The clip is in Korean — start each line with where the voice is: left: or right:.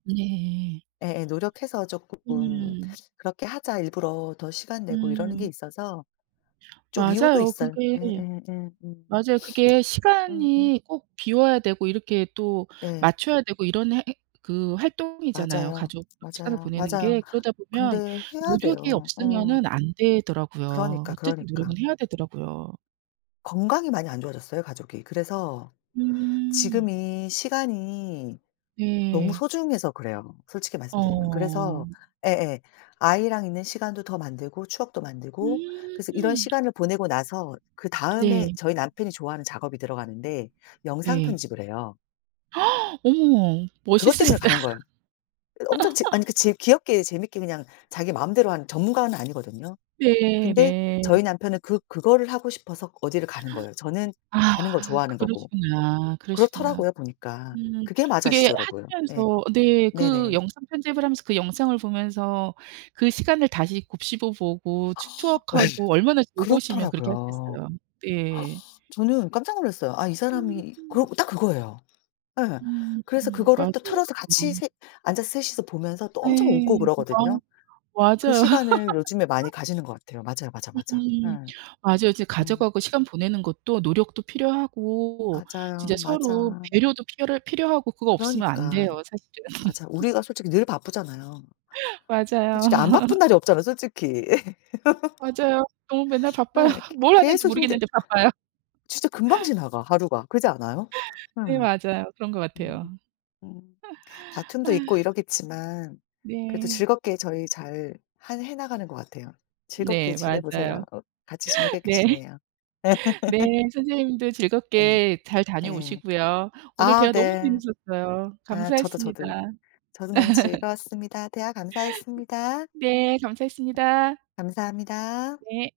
right: 네.
left: 예예. 노력해서 쪼끔
right: 음.
left: 그렇게 하자. 일부러 더 시간 내고 이러는 게
right: 음.
left: 있어서 좀 이유도
right: 맞아요
left: 있어요.
right: 그게.
left: 예예예. 음
right: 맞아요 그게
left: 음음.
right: 시간이 꼭 비워야 되고 이렇게 또
left: 네.
right: 맞춰야 되고 이런 해 행 그 활동이잖아요
left: 맞아요.
right: 가족 시간을
left: 맞아요.
right: 보내는
left: 맞아요.
right: 게. 그러다 보면
left: 근데 해야
right: 노력이
left: 돼요. 어.
right: 없으면은 안 되더라고요.
left: 그러니까,
right: 어쨌든
left: 그러니까.
right: 노력은 해야 되더라고요.
left: 건강이 많이 안 좋아졌어요 가족이. 그래서
right: 음.
left: 지금이 시간이 너무
right: 네.
left: 소중해서 그래요 솔직히 말씀드리면. 그래서
right: 어.
left: 예예 아이랑 있는 시간도 더 만들고 추억도 만들고 그래서 이런
right: 음.
left: 시간을 보내고 나서 그다음에
right: 네.
left: 저희 남편이 좋아하는 작업이 들어가는데 영상
right: 네.
left: 편집을 해요.
right: 어머
left: 그것 때문에
right: 멋있으시다.
left: 가는 거예요. 예. 엄청 재 아니 그 재 귀엽게 재밌게 그냥 자기 마음대로 하는 전문가는 아니거든요.
right: 네
left: 근데
right: 네.
left: 저희 남편은 그 그거를 하고 싶어서 어디를 가는 거예요 저는
right: 아
left: 가는 걸 좋아하는 거고.
right: 그러시구나. 그러시구나.
left: 그렇더라고요 보니까.
right: 음
left: 그게
right: 그게
left: 맞아지더라고요. 예.
right: 하시면서 네 그
left: 네네.
right: 영상 편집을 하면서 그 영상을 보면서 그 시간을 다시 곱씹어 보고 추
left: 예.
right: 추억하고 얼마나 즐거우시면 그렇게
left: 그렇더라고요.
right: 하셨겠어요. 네.
left: 저는 깜짝 놀랐어요. 아 이
right: 음.
left: 사람이 그래
right: [unintelligible]
left: 갖고 딱 그거예요. 예.
right: 음
left: 그래서 그거를
right: 맞아요.
left: 또 틀어서 같이 셋 앉아서 셋이서 보면서 또 엄청 웃고
right: 예. 어
left: 그러거든요. 그
right: 맞아요.
left: 시간을 요즘에 많이 가지는 것 같아요. 맞아요, 맞아, 맞아.
right: 음
left: 예.
right: 맞아요. 이제
left: 음.
right: 가족하고 시간 보내는 것도 노력도 필요하고 진짜
left: 맞아요.
right: 서로
left: 맞아.
right: 배려도 피럴 필요하고 그거 없으면 안
left: 그러니까.
right: 돼요 사실은.
left: 맞아요. 우리가 솔직히 늘 바쁘잖아요.
right: 맞아요.
left: 솔직히 안 바쁜 날이 없잖아 솔직히.
right: 맞아요. 너무 맨날 바빠요.
left: 네.
right: 뭘
left: 계
right: 하는지
left: 계속 힘들
right: 모르겠는데 바빠요.
left: 진짜 금방 지나가 하루가 그렇지 않아요? 예.
right: 네. 맞아요. 그런 것 같아요.
left: 음 음.
right: 아.
left: 다툼도 있고 이러겠지만 그래도
right: 네.
left: 즐겁게 저희 잘 할 해 나가는 것 같아요. 즐겁게
right: 네.
left: 지내 보세요.
right: 맞아요.
left: 어 같이 지니게끼
right: 네.
left: 지내요.
right: 네. 선생님도
left: 예
right: 즐겁게 잘
left: 예.
right: 다녀오시고요. 오늘
left: 아
right: 대화 너무
left: 네.
right: 재밌었어요.
left: 아 저도,
right: 감사했습니다.
left: 저도. 저도 너무 즐거웠습니다. 대화 감사했습니다.
right: 네. 감사했습니다.
left: 감사합니다.
right: 네.